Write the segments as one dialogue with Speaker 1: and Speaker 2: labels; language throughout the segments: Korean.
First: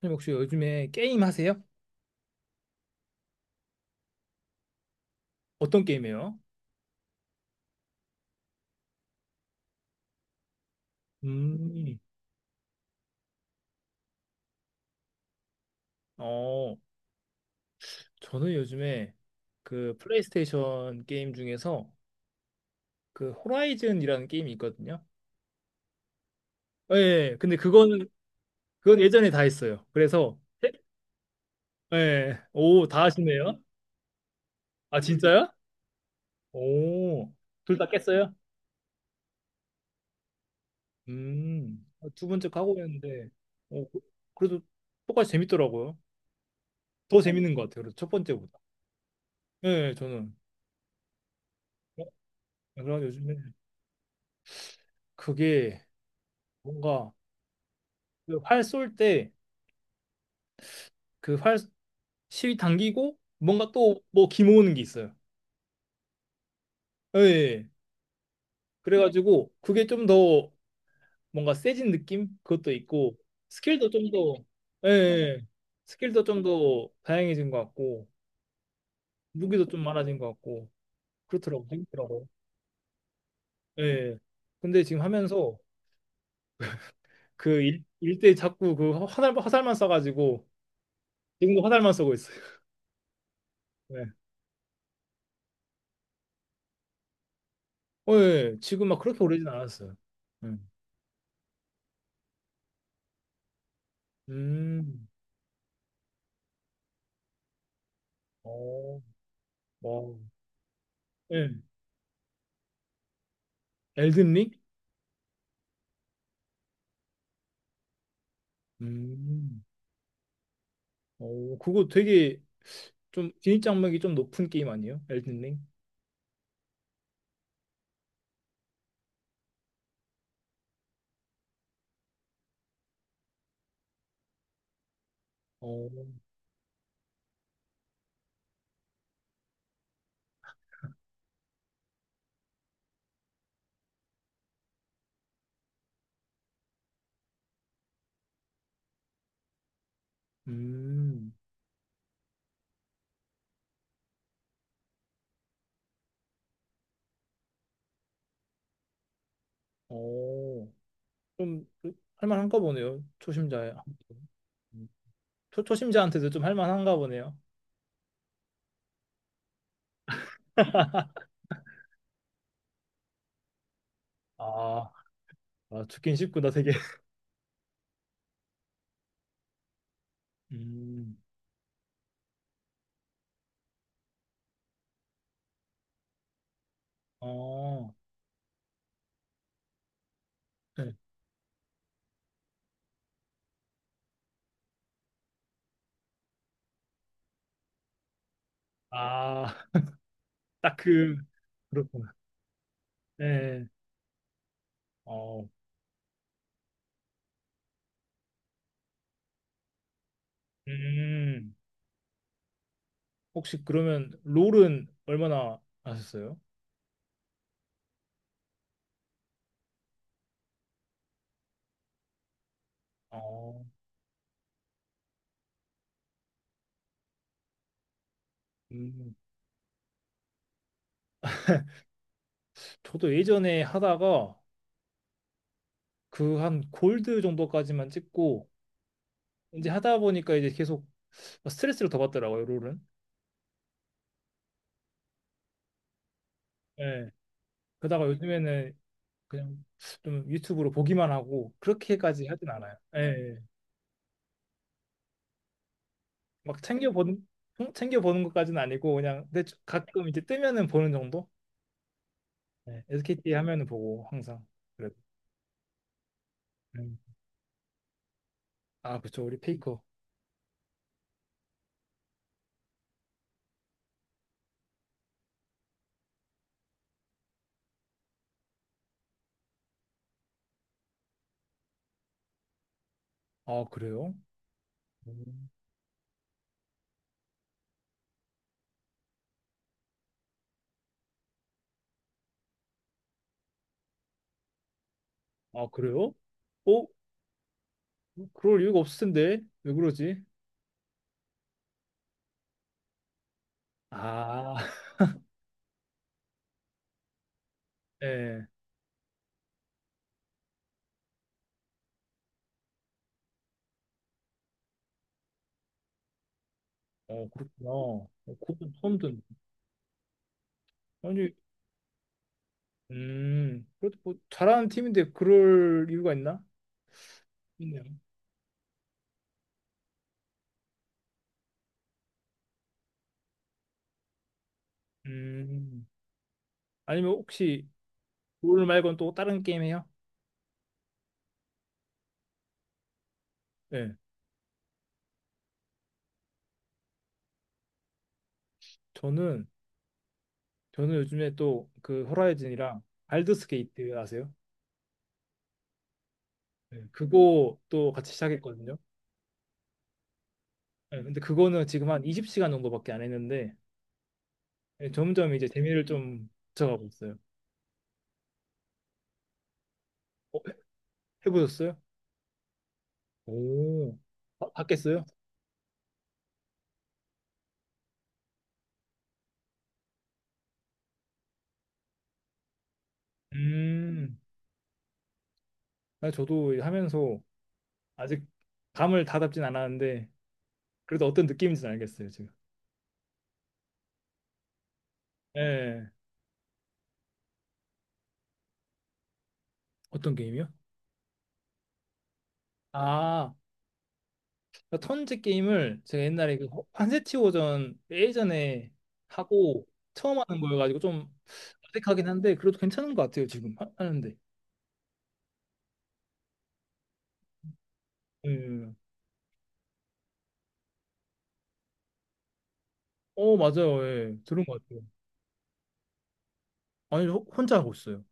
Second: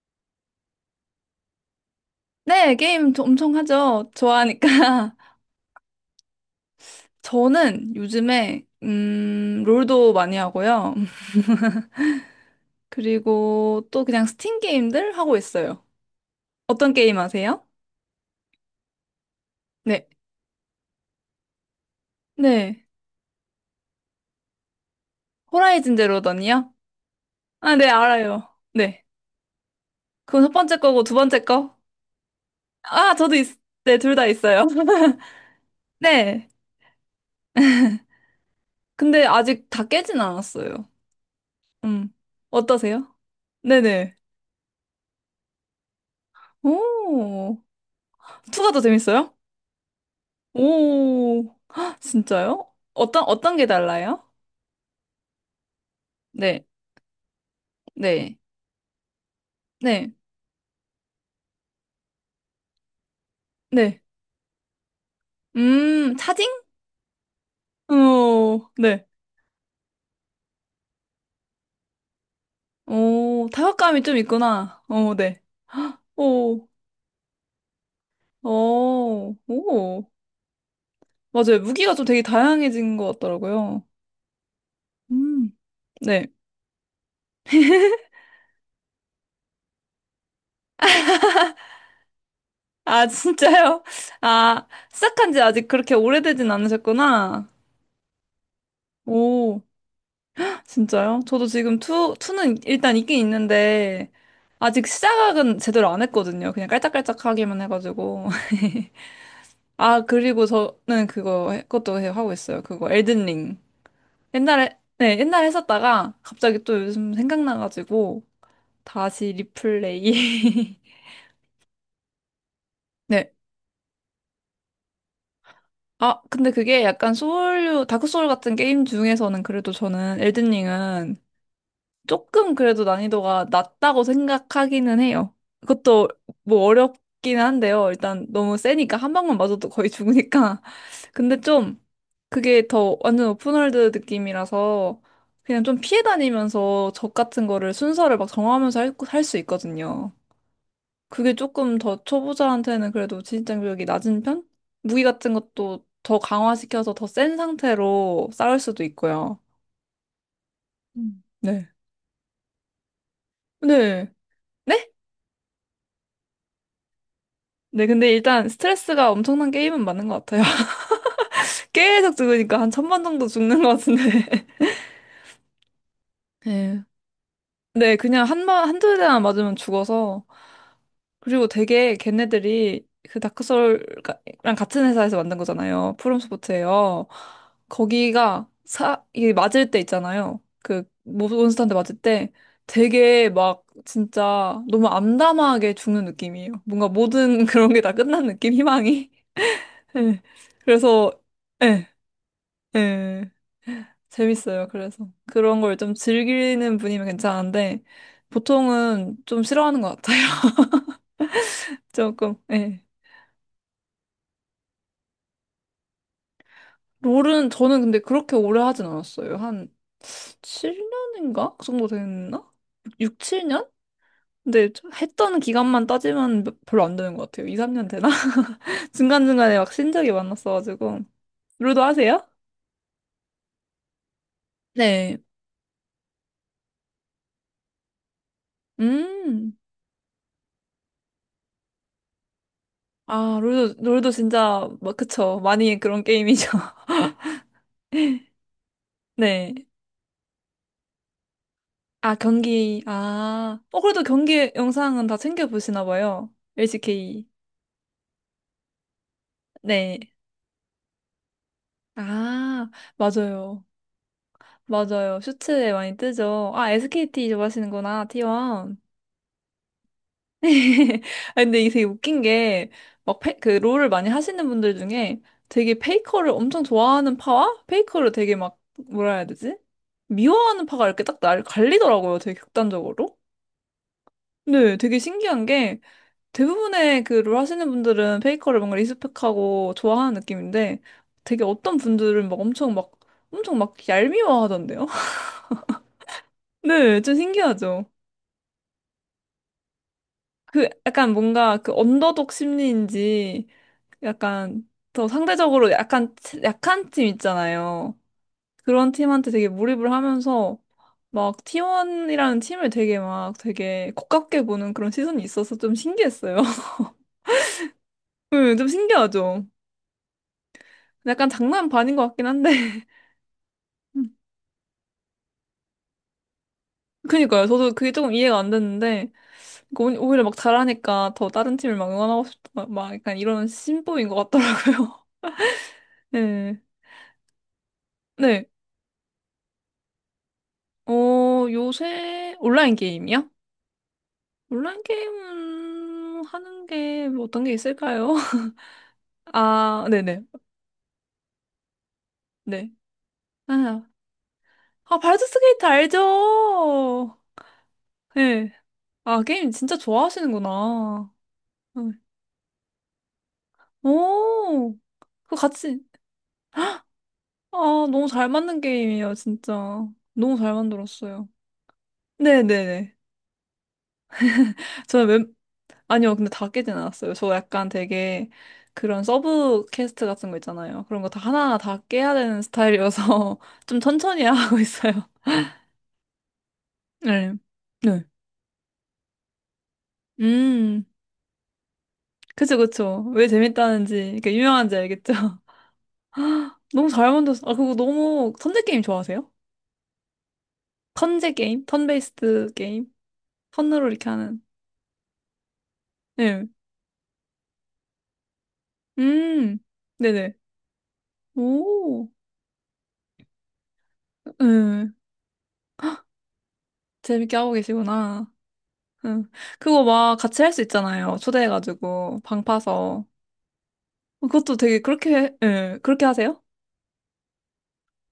Speaker 1: 선생님 혹시 요즘에 게임 하세요?
Speaker 2: 네, 게임 엄청 하죠. 좋아하니까.
Speaker 1: 어떤 게임이에요?
Speaker 2: 저는 요즘에, 롤도 많이 하고요.
Speaker 1: 음,
Speaker 2: 그리고 또 그냥 스팀 게임들 하고 있어요.
Speaker 1: 어,
Speaker 2: 어떤 게임 아세요?
Speaker 1: 저는 요즘에 그
Speaker 2: 네.
Speaker 1: 플레이스테이션 게임 중에서
Speaker 2: 네.
Speaker 1: 그 호라이즌이라는 게임이 있거든요.
Speaker 2: 호라이즌 제로 던이요?
Speaker 1: 예, 근데
Speaker 2: 아, 네,
Speaker 1: 그거는
Speaker 2: 알아요.
Speaker 1: 그건
Speaker 2: 네.
Speaker 1: 예전에 다 했어요. 그래서
Speaker 2: 그건 첫 번째 거고 두 번째 거?
Speaker 1: 예, 오, 다
Speaker 2: 아,
Speaker 1: 하시네요.
Speaker 2: 네, 둘 다 있어요.
Speaker 1: 아, 진짜요?
Speaker 2: 네.
Speaker 1: 오, 둘 다 깼어요?
Speaker 2: 근데 아직 다 깨진 않았어요.
Speaker 1: 음,
Speaker 2: 음.
Speaker 1: 두 번째 하고
Speaker 2: 어떠세요?
Speaker 1: 있는데, 어, 그,
Speaker 2: 네네.
Speaker 1: 그래도 똑같이 재밌더라고요. 더 재밌는
Speaker 2: 오.
Speaker 1: 것 같아요. 그래서 첫 번째보다.
Speaker 2: 투가 더 재밌어요?
Speaker 1: 예, 저는.
Speaker 2: 오, 헉,
Speaker 1: 어,
Speaker 2: 진짜요?
Speaker 1: 그래서
Speaker 2: 어떤,
Speaker 1: 요즘에
Speaker 2: 어떤 게 달라요?
Speaker 1: 그게
Speaker 2: 네,
Speaker 1: 뭔가
Speaker 2: 네,
Speaker 1: 그 활쏠 때
Speaker 2: 네,
Speaker 1: 그 활 실이 당기고 뭔가 또
Speaker 2: 네.
Speaker 1: 뭐 기모으는 게 있어요.
Speaker 2: 차징?
Speaker 1: 예. 예, 예.
Speaker 2: 오, 네.
Speaker 1: 그래가지고 그게 좀 더 뭔가 세진 느낌? 그것도 있고
Speaker 2: 오,
Speaker 1: 스킬도
Speaker 2: 타격감이
Speaker 1: 좀
Speaker 2: 좀
Speaker 1: 더
Speaker 2: 있구나.
Speaker 1: 예. 예.
Speaker 2: 오, 네.
Speaker 1: 예. 스킬도 좀
Speaker 2: 오,
Speaker 1: 더 다양해진 것 같고
Speaker 2: 오,
Speaker 1: 무기도 좀
Speaker 2: 오.
Speaker 1: 많아진 것 같고
Speaker 2: 맞아요.
Speaker 1: 그렇더라고
Speaker 2: 무기가 좀 되게
Speaker 1: 재밌더라고.
Speaker 2: 다양해진 것
Speaker 1: 예.
Speaker 2: 같더라고요.
Speaker 1: 예. 근데 지금
Speaker 2: 음,
Speaker 1: 하면서
Speaker 2: 네.
Speaker 1: 그 일대 자꾸 그 화살만 써가지고 지금도 화살만 쏘고 있어요.
Speaker 2: 아, 진짜요?
Speaker 1: 예.
Speaker 2: 아, 시작한 지 아직 그렇게 오래되진 않으셨구나.
Speaker 1: 어, 예. 예. 지금 막 그렇게 오래진
Speaker 2: 오.
Speaker 1: 않았어요. 예.
Speaker 2: 진짜요? 저도 지금 투는 일단 있긴 있는데, 아직
Speaker 1: 음.
Speaker 2: 시작은 제대로 안 했거든요. 그냥 깔짝깔짝하기만 해가지고.
Speaker 1: 어,
Speaker 2: 아,
Speaker 1: 와,
Speaker 2: 그리고 저는
Speaker 1: 예,
Speaker 2: 그거, 그것도 하고 있어요. 그거, 엘든링.
Speaker 1: 엘든 링?
Speaker 2: 옛날에, 네, 옛날에 했었다가, 갑자기 또 요즘 생각나가지고, 다시
Speaker 1: 음,
Speaker 2: 리플레이.
Speaker 1: 어, 그거 되게 좀
Speaker 2: 네.
Speaker 1: 진입장벽이 좀 높은 게임 아니에요? 엘든 링?
Speaker 2: 아, 근데 그게 약간 소울류, 다크소울 같은 게임 중에서는 그래도 저는 엘든링은 조금 그래도 난이도가 낮다고 생각하기는 해요.
Speaker 1: 어,
Speaker 2: 그것도 뭐 어렵긴 한데요. 일단 너무 세니까 한 방만 맞아도 거의 죽으니까. 근데 좀 그게 더 완전 오픈월드 느낌이라서 그냥 좀 피해 다니면서 적 같은 거를 순서를 막 정하면서 할수 있거든요.
Speaker 1: 음,
Speaker 2: 그게 조금 더 초보자한테는 그래도 진입장벽이 낮은 편? 무기 같은 것도 더 강화시켜서 더 센 상태로 싸울 수도 있고요.
Speaker 1: 어,
Speaker 2: 음.
Speaker 1: 좀
Speaker 2: 네.
Speaker 1: 할만한가 보네요. 초심자에.
Speaker 2: 네.
Speaker 1: 음,
Speaker 2: 네?
Speaker 1: 초심자한테도 좀 할만한가 보네요.
Speaker 2: 네, 근데 일단 스트레스가 엄청난 게임은 맞는 것 같아요. 계속 죽으니까 한 천번 정도 죽는 것 같은데.
Speaker 1: 아, 아, 죽긴 쉽구나, 되게.
Speaker 2: 네. 네, 그냥 한 번, 한두 대만 맞으면 죽어서.
Speaker 1: 음,
Speaker 2: 그리고 되게 걔네들이 그 다크소울랑 같은 회사에서 만든 거잖아요. 프롬소프트예요.
Speaker 1: 어,
Speaker 2: 거기가 이게 맞을 때 있잖아요. 그
Speaker 1: 예.
Speaker 2: 몬스터한테 맞을 때 되게 막 진짜 너무 암담하게 죽는 느낌이에요. 뭔가 모든 그런 게 다 끝난 느낌, 희망이.
Speaker 1: 아,
Speaker 2: 네.
Speaker 1: 딱
Speaker 2: 그래서
Speaker 1: 그,
Speaker 2: 예.
Speaker 1: 그렇구나.
Speaker 2: 예,
Speaker 1: 예,
Speaker 2: 재밌어요. 그래서
Speaker 1: 어,
Speaker 2: 그런 걸 좀 즐기는 분이면 괜찮은데 보통은 좀 싫어하는 것 같아요.
Speaker 1: 음,
Speaker 2: 조금. 예.
Speaker 1: 혹시 그러면 롤은 얼마나 하셨어요?
Speaker 2: 롤은 저는 근데 그렇게 오래 하진 않았어요. 한 7년인가? 그 정도 됐나? 6,
Speaker 1: 어,
Speaker 2: 7년? 근데 했던 기간만 따지면 별로 안 되는 것 같아요. 2, 3년 되나?
Speaker 1: 음.
Speaker 2: 중간중간에 막 신적이 많았어가지고. 롤도 하세요?
Speaker 1: 저도 예전에 하다가
Speaker 2: 네.
Speaker 1: 그 한 골드 정도까지만 찍고
Speaker 2: 음.
Speaker 1: 이제 하다 보니까 이제 계속 스트레스를 더 받더라고요, 롤은.
Speaker 2: 아, 롤도 진짜, 막, 그쵸. 많이 그런 게임이죠.
Speaker 1: 예. 그러다가 요즘에는
Speaker 2: 네.
Speaker 1: 그냥 좀 유튜브로 보기만 하고
Speaker 2: 아,
Speaker 1: 그렇게까지 하진 않아요. 예. 예.
Speaker 2: 아. 어, 그래도 경기 영상은 다 챙겨보시나 봐요.
Speaker 1: 막 챙겨 보는
Speaker 2: LCK.
Speaker 1: 챙겨 보는 것까지는 아니고 그냥 근데
Speaker 2: 네.
Speaker 1: 가끔 이제 뜨면은 보는 정도.
Speaker 2: 아,
Speaker 1: 예. SKT
Speaker 2: 맞아요.
Speaker 1: 하면은 보고 항상 그래도.
Speaker 2: 맞아요. 슈츠에 많이 뜨죠. 아,
Speaker 1: 음.
Speaker 2: SKT 좋아하시는구나, T1.
Speaker 1: 아, 그쵸. 우리 페이커.
Speaker 2: 아, 근데 이게 되게 웃긴 게, 막, 그, 롤을 많이 하시는 분들 중에 되게 페이커를 엄청 좋아하는 파와 페이커를 되게 막, 뭐라 해야 되지? 미워하는 파가 이렇게 딱 날 갈리더라고요. 되게 극단적으로.
Speaker 1: 아, 그래요?
Speaker 2: 네, 되게 신기한
Speaker 1: 음.
Speaker 2: 게, 대부분의 그롤 하시는 분들은 페이커를 뭔가 리스펙하고 좋아하는 느낌인데 되게 어떤 분들은 막 엄청 막 얄미워하던데요?
Speaker 1: 아, 그래요? 어?
Speaker 2: 네, 좀 신기하죠.
Speaker 1: 그럴 이유가 없을 텐데 왜 그러지?
Speaker 2: 그 약간 뭔가 그 언더독 심리인지
Speaker 1: 아,
Speaker 2: 약간 더 상대적으로 약간 약한 팀 있잖아요.
Speaker 1: 네,
Speaker 2: 그런 팀한테 되게 몰입을 하면서 막 T1이라는 팀을 되게 막 되게 고깝게 보는 그런 시선이 있어서 좀 신기했어요.
Speaker 1: 어 그렇구나. 어,
Speaker 2: 네, 좀
Speaker 1: 그것도 처음 듣네.
Speaker 2: 신기하죠. 약간
Speaker 1: 아니,
Speaker 2: 장난 반인 것 같긴 한데.
Speaker 1: 그래도 뭐 잘하는 팀인데 그럴 이유가 있나?
Speaker 2: 그니까요. 저도
Speaker 1: 있네요.
Speaker 2: 그게 조금 이해가 안 됐는데, 그러니까 오히려 막 잘하니까 더 다른 팀을 막 응원하고 싶다. 막 약간 이런 심보인 것 같더라고요.
Speaker 1: 음,
Speaker 2: 네.
Speaker 1: 아니면 혹시
Speaker 2: 네.
Speaker 1: 롤 말고는 또 다른 게임 해요?
Speaker 2: 어, 요새 온라인 게임이요?
Speaker 1: 네,
Speaker 2: 온라인 게임 하는 게뭐 어떤 게 있을까요?
Speaker 1: 저는
Speaker 2: 아, 네네.
Speaker 1: 저는 요즘에 또 그
Speaker 2: 네.
Speaker 1: 호라이즌이랑 발더스
Speaker 2: 아,
Speaker 1: 게이트 아세요?
Speaker 2: 아, 발드 스케이트
Speaker 1: 네,
Speaker 2: 알죠?
Speaker 1: 그거 또 같이
Speaker 2: 네.
Speaker 1: 시작했거든요.
Speaker 2: 아, 게임 진짜
Speaker 1: 네,
Speaker 2: 좋아하시는구나.
Speaker 1: 근데 그거는
Speaker 2: 네.
Speaker 1: 지금 한 20시간 정도밖에 안 했는데
Speaker 2: 오,
Speaker 1: 네, 점점
Speaker 2: 그거
Speaker 1: 이제
Speaker 2: 같이.
Speaker 1: 재미를 좀 붙여가고 있어요.
Speaker 2: 아, 너무 잘 맞는 게임이에요, 진짜. 너무
Speaker 1: 어,
Speaker 2: 잘 만들었어요.
Speaker 1: 해보셨어요?
Speaker 2: 네네네.
Speaker 1: 오, 봤겠어요?
Speaker 2: 저는 웬, 아니요, 근데 다 깨진 않았어요. 저 약간 되게 그런 서브 퀘스트 같은 거 있잖아요. 그런 거 다 하나하나 다 깨야 되는 스타일이어서 좀
Speaker 1: 음,
Speaker 2: 천천히 하고 있어요.
Speaker 1: 아, 저도 하면서
Speaker 2: 네. 네.
Speaker 1: 아직 감을 다 잡진 않았는데,
Speaker 2: 음,
Speaker 1: 그래도 어떤 느낌인지는 알겠어요, 지금.
Speaker 2: 그쵸, 그쵸. 왜 재밌다는지, 이렇게 유명한지 알겠죠?
Speaker 1: 예.
Speaker 2: 너무 잘 만들었어. 아, 그거 너무, 턴제 게임 좋아하세요?
Speaker 1: 어떤 게임이요?
Speaker 2: 턴제 게임? 턴베이스드 게임?
Speaker 1: 아,
Speaker 2: 턴으로 이렇게 하는.
Speaker 1: 턴제 게임을 제가 옛날에
Speaker 2: 네.
Speaker 1: 그 한세티오전 예전에
Speaker 2: 음,
Speaker 1: 하고 처음
Speaker 2: 네네.
Speaker 1: 하는 거여가지고 좀 어색하긴
Speaker 2: 오,
Speaker 1: 한데, 그래도 괜찮은 것 같아요, 지금 하는데.
Speaker 2: 응. 재밌게 하고 계시구나.
Speaker 1: 예.
Speaker 2: 응. 그거 막 같이 할 수 있잖아요. 초대해가지고, 방 파서.
Speaker 1: 어, 맞아요. 예. 들은
Speaker 2: 그것도
Speaker 1: 것 같아요.
Speaker 2: 되게 그렇게, 예, 그렇게 하세요?
Speaker 1: 아니, 혼자 하고 있어요.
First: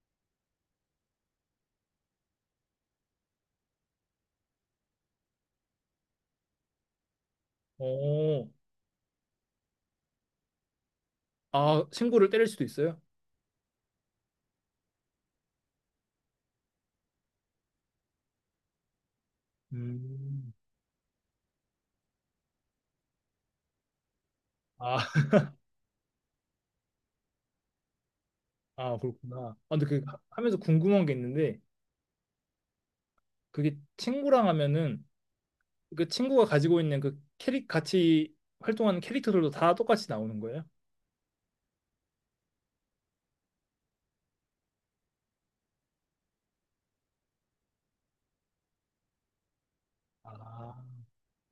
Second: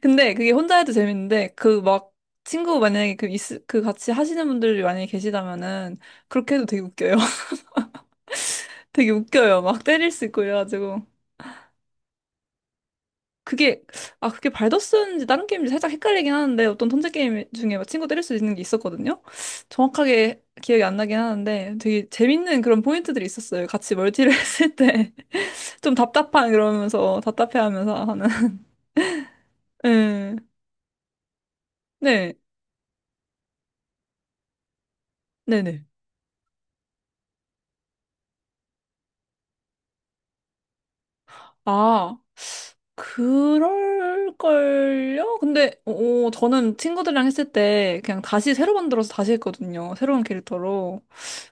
Speaker 2: 근데 그게 혼자 해도 재밌는데, 그 막, 친구 만약에 그 같이 하시는 분들이 만약에 계시다면은, 그렇게 해도 되게 웃겨요.
Speaker 1: 어,
Speaker 2: 되게 웃겨요. 막 때릴 수 있고 이래가지고.
Speaker 1: 아, 친구를 때릴 수도 있어요?
Speaker 2: 그게 그게 발더스인지 다른 게임인지 살짝 헷갈리긴 하는데 어떤 턴제 게임 중에 막 친구 때릴 수 있는 게 있었거든요. 정확하게
Speaker 1: 음.
Speaker 2: 기억이 안 나긴 하는데 되게 재밌는 그런 포인트들이 있었어요. 같이 멀티를 했을
Speaker 1: 아,
Speaker 2: 때 좀 답답한 그러면서 답답해하면서 하는.
Speaker 1: 아, 그렇구나. 아, 근데 그
Speaker 2: 네,
Speaker 1: 하면서 궁금한 게 있는데
Speaker 2: 네,
Speaker 1: 그게 친구랑 하면은
Speaker 2: 네, 네.
Speaker 1: 그 친구가 가지고 있는 그 캐릭 같이 활동하는 캐릭터들도 다 똑같이 나오는 거예요?
Speaker 2: 아 그럴걸요? 근데 저는 친구들이랑 했을 때 그냥 다시 새로 만들어서 다시 했거든요. 새로운
Speaker 1: 아,
Speaker 2: 캐릭터로.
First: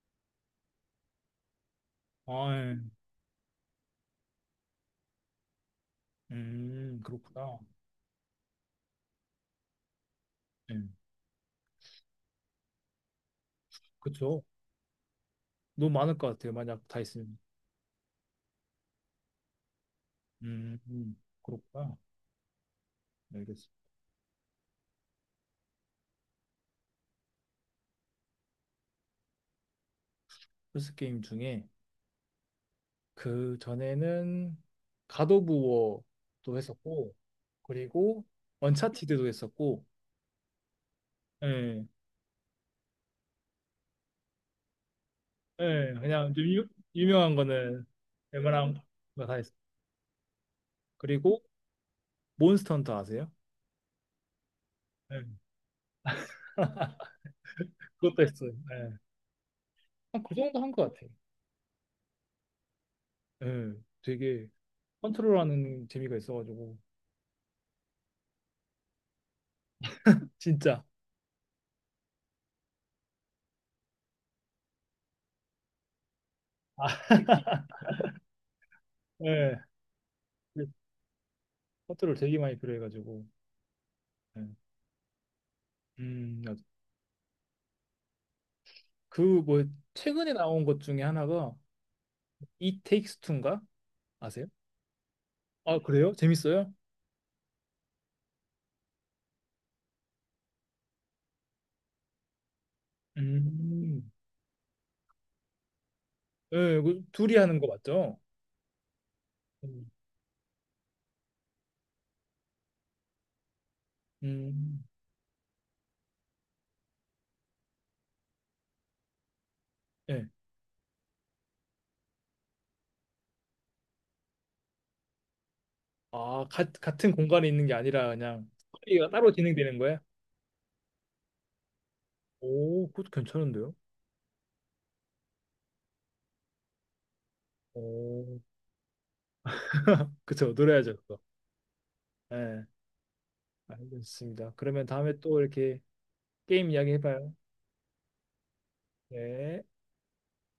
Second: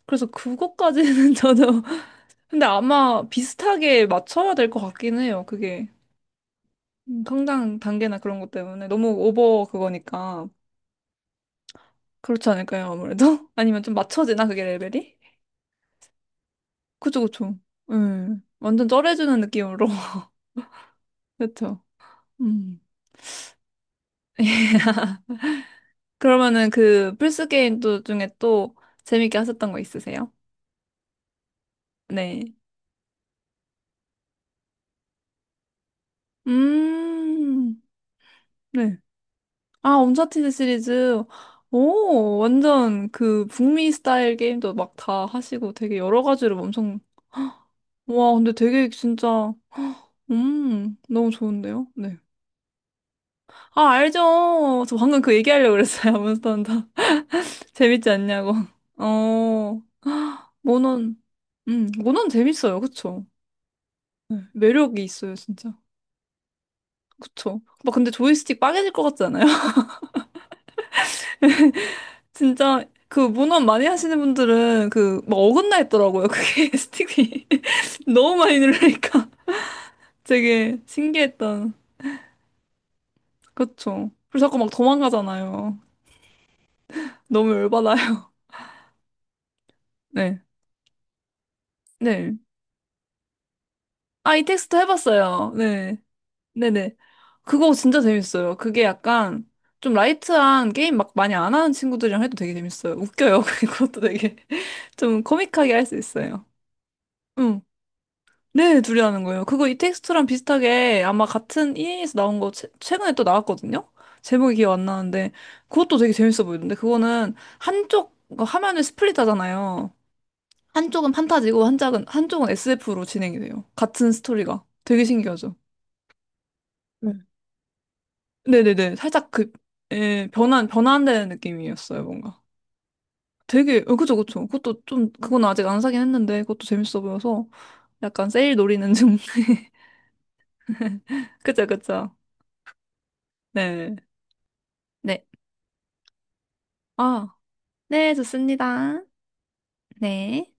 Speaker 2: 그래서 그것까지는 저도
Speaker 1: 아,
Speaker 2: 근데
Speaker 1: 예.
Speaker 2: 아마 비슷하게 맞춰야 될 것 같긴 해요. 그게
Speaker 1: 그렇구나.
Speaker 2: 성장 단계나 그런 것 때문에 너무 오버 그거니까
Speaker 1: 예,
Speaker 2: 그렇지 않을까요? 아무래도 아니면 좀
Speaker 1: 그쵸.
Speaker 2: 맞춰지나 그게 레벨이?
Speaker 1: 너무 많을 것 같아요. 만약 다
Speaker 2: 그쵸
Speaker 1: 있으면.
Speaker 2: 그쵸. 완전 쩔어주는 느낌으로
Speaker 1: 음, 음,
Speaker 2: 그쵸.
Speaker 1: 그렇구나.
Speaker 2: 음
Speaker 1: 알겠어.
Speaker 2: 그러면은 그 플스 게임 또 중에 또 재밌게 하셨던 거 있으세요?
Speaker 1: 플스 게임 중에
Speaker 2: 네.
Speaker 1: 그 전에는 갓 오브 워도 했었고
Speaker 2: 음
Speaker 1: 그리고
Speaker 2: 네.
Speaker 1: 언차티드도 했었고
Speaker 2: 아, 언차티드 시리즈.
Speaker 1: 예.
Speaker 2: 오, 완전 그 북미 스타일 게임도 막 다 하시고
Speaker 1: 예,
Speaker 2: 되게 여러
Speaker 1: 그냥 좀
Speaker 2: 가지로 엄청,
Speaker 1: 유명한 거는
Speaker 2: 와, 근데
Speaker 1: 웬만한 거
Speaker 2: 되게
Speaker 1: 다 했어.
Speaker 2: 진짜, 너무
Speaker 1: 그리고
Speaker 2: 좋은데요? 네.
Speaker 1: 몬스터 헌터 아세요?
Speaker 2: 아, 알죠. 저 방금
Speaker 1: 예,
Speaker 2: 그 얘기하려고 그랬어요. 몬스터 헌터. 재밌지
Speaker 1: 그것도 했어요.
Speaker 2: 않냐고.
Speaker 1: 예.
Speaker 2: 어,
Speaker 1: 한그 정도 한 것 같아요.
Speaker 2: 모논, 모논 재밌어요. 그쵸?
Speaker 1: 예,
Speaker 2: 네,
Speaker 1: 되게
Speaker 2: 매력이 있어요, 진짜.
Speaker 1: 컨트롤하는 재미가 있어가지고
Speaker 2: 그쵸? 막 근데 조이스틱 빠개질 것 같지 않아요?
Speaker 1: 진짜.
Speaker 2: 진짜 그 문어 많이 하시는 분들은 그 막 어긋나 있더라고요. 그게
Speaker 1: 아,
Speaker 2: 스틱이 너무 많이 누르니까
Speaker 1: 예. 그
Speaker 2: 되게 신기했던.
Speaker 1: 컨트롤 되게 많이 필요해가지고.
Speaker 2: 그쵸.
Speaker 1: 예.
Speaker 2: 그리고 자꾸 막 도망가잖아요.
Speaker 1: 음,
Speaker 2: 너무 열받아요.
Speaker 1: 그뭐 최근에
Speaker 2: 네.
Speaker 1: 나온 것 중에 하나가
Speaker 2: 네.
Speaker 1: It Takes Two 인가
Speaker 2: 아, 이
Speaker 1: 아세요?
Speaker 2: 텍스트 해봤어요.
Speaker 1: 아,
Speaker 2: 네.
Speaker 1: 그래요? 재밌어요?
Speaker 2: 네네. 그거 진짜 재밌어요. 그게 약간 좀 라이트한 게임 막 많이 안 하는 친구들이랑 해도 되게 재밌어요. 웃겨요. 그것도
Speaker 1: 음.
Speaker 2: 되게 좀 코믹하게 할 수 있어요.
Speaker 1: 예, 그 둘이 하는
Speaker 2: 응.
Speaker 1: 거 맞죠?
Speaker 2: 네, 둘이 하는 거예요. 그거 이
Speaker 1: 음.
Speaker 2: 텍스트랑 비슷하게 아마 같은 EA에서 나온 거 최근에 또 나왔거든요? 제목이 기억
Speaker 1: 음.
Speaker 2: 안 나는데 그것도 되게 재밌어 보이던데 그거는 한쪽 그 화면을 스플릿 하잖아요.
Speaker 1: 예.
Speaker 2: 한쪽은 판타지고 한쪽은 SF로 진행이 돼요. 같은 스토리가. 되게 신기하죠?
Speaker 1: 아, 같은
Speaker 2: 음.
Speaker 1: 공간에 있는 게 아니라 그냥
Speaker 2: 네네네.
Speaker 1: 스토리가
Speaker 2: 살짝
Speaker 1: 따로
Speaker 2: 그
Speaker 1: 진행되는 거야?
Speaker 2: 예, 변환되는 느낌이었어요, 뭔가.
Speaker 1: 오, 그것도 괜찮은데요?
Speaker 2: 되게 그죠, 그죠. 그것도 좀 그건 아직 안 사긴 했는데 그것도 재밌어 보여서 약간
Speaker 1: 오,
Speaker 2: 세일 노리는 중.
Speaker 1: 그쵸, 노래하죠, 그거.
Speaker 2: 그죠, 그죠.
Speaker 1: 네,
Speaker 2: 네.
Speaker 1: 알겠습니다. 그러면 다음에
Speaker 2: 네.
Speaker 1: 또 이렇게 게임 이야기 해봐요.
Speaker 2: 아, 네, 좋습니다.
Speaker 1: 네.
Speaker 2: 네.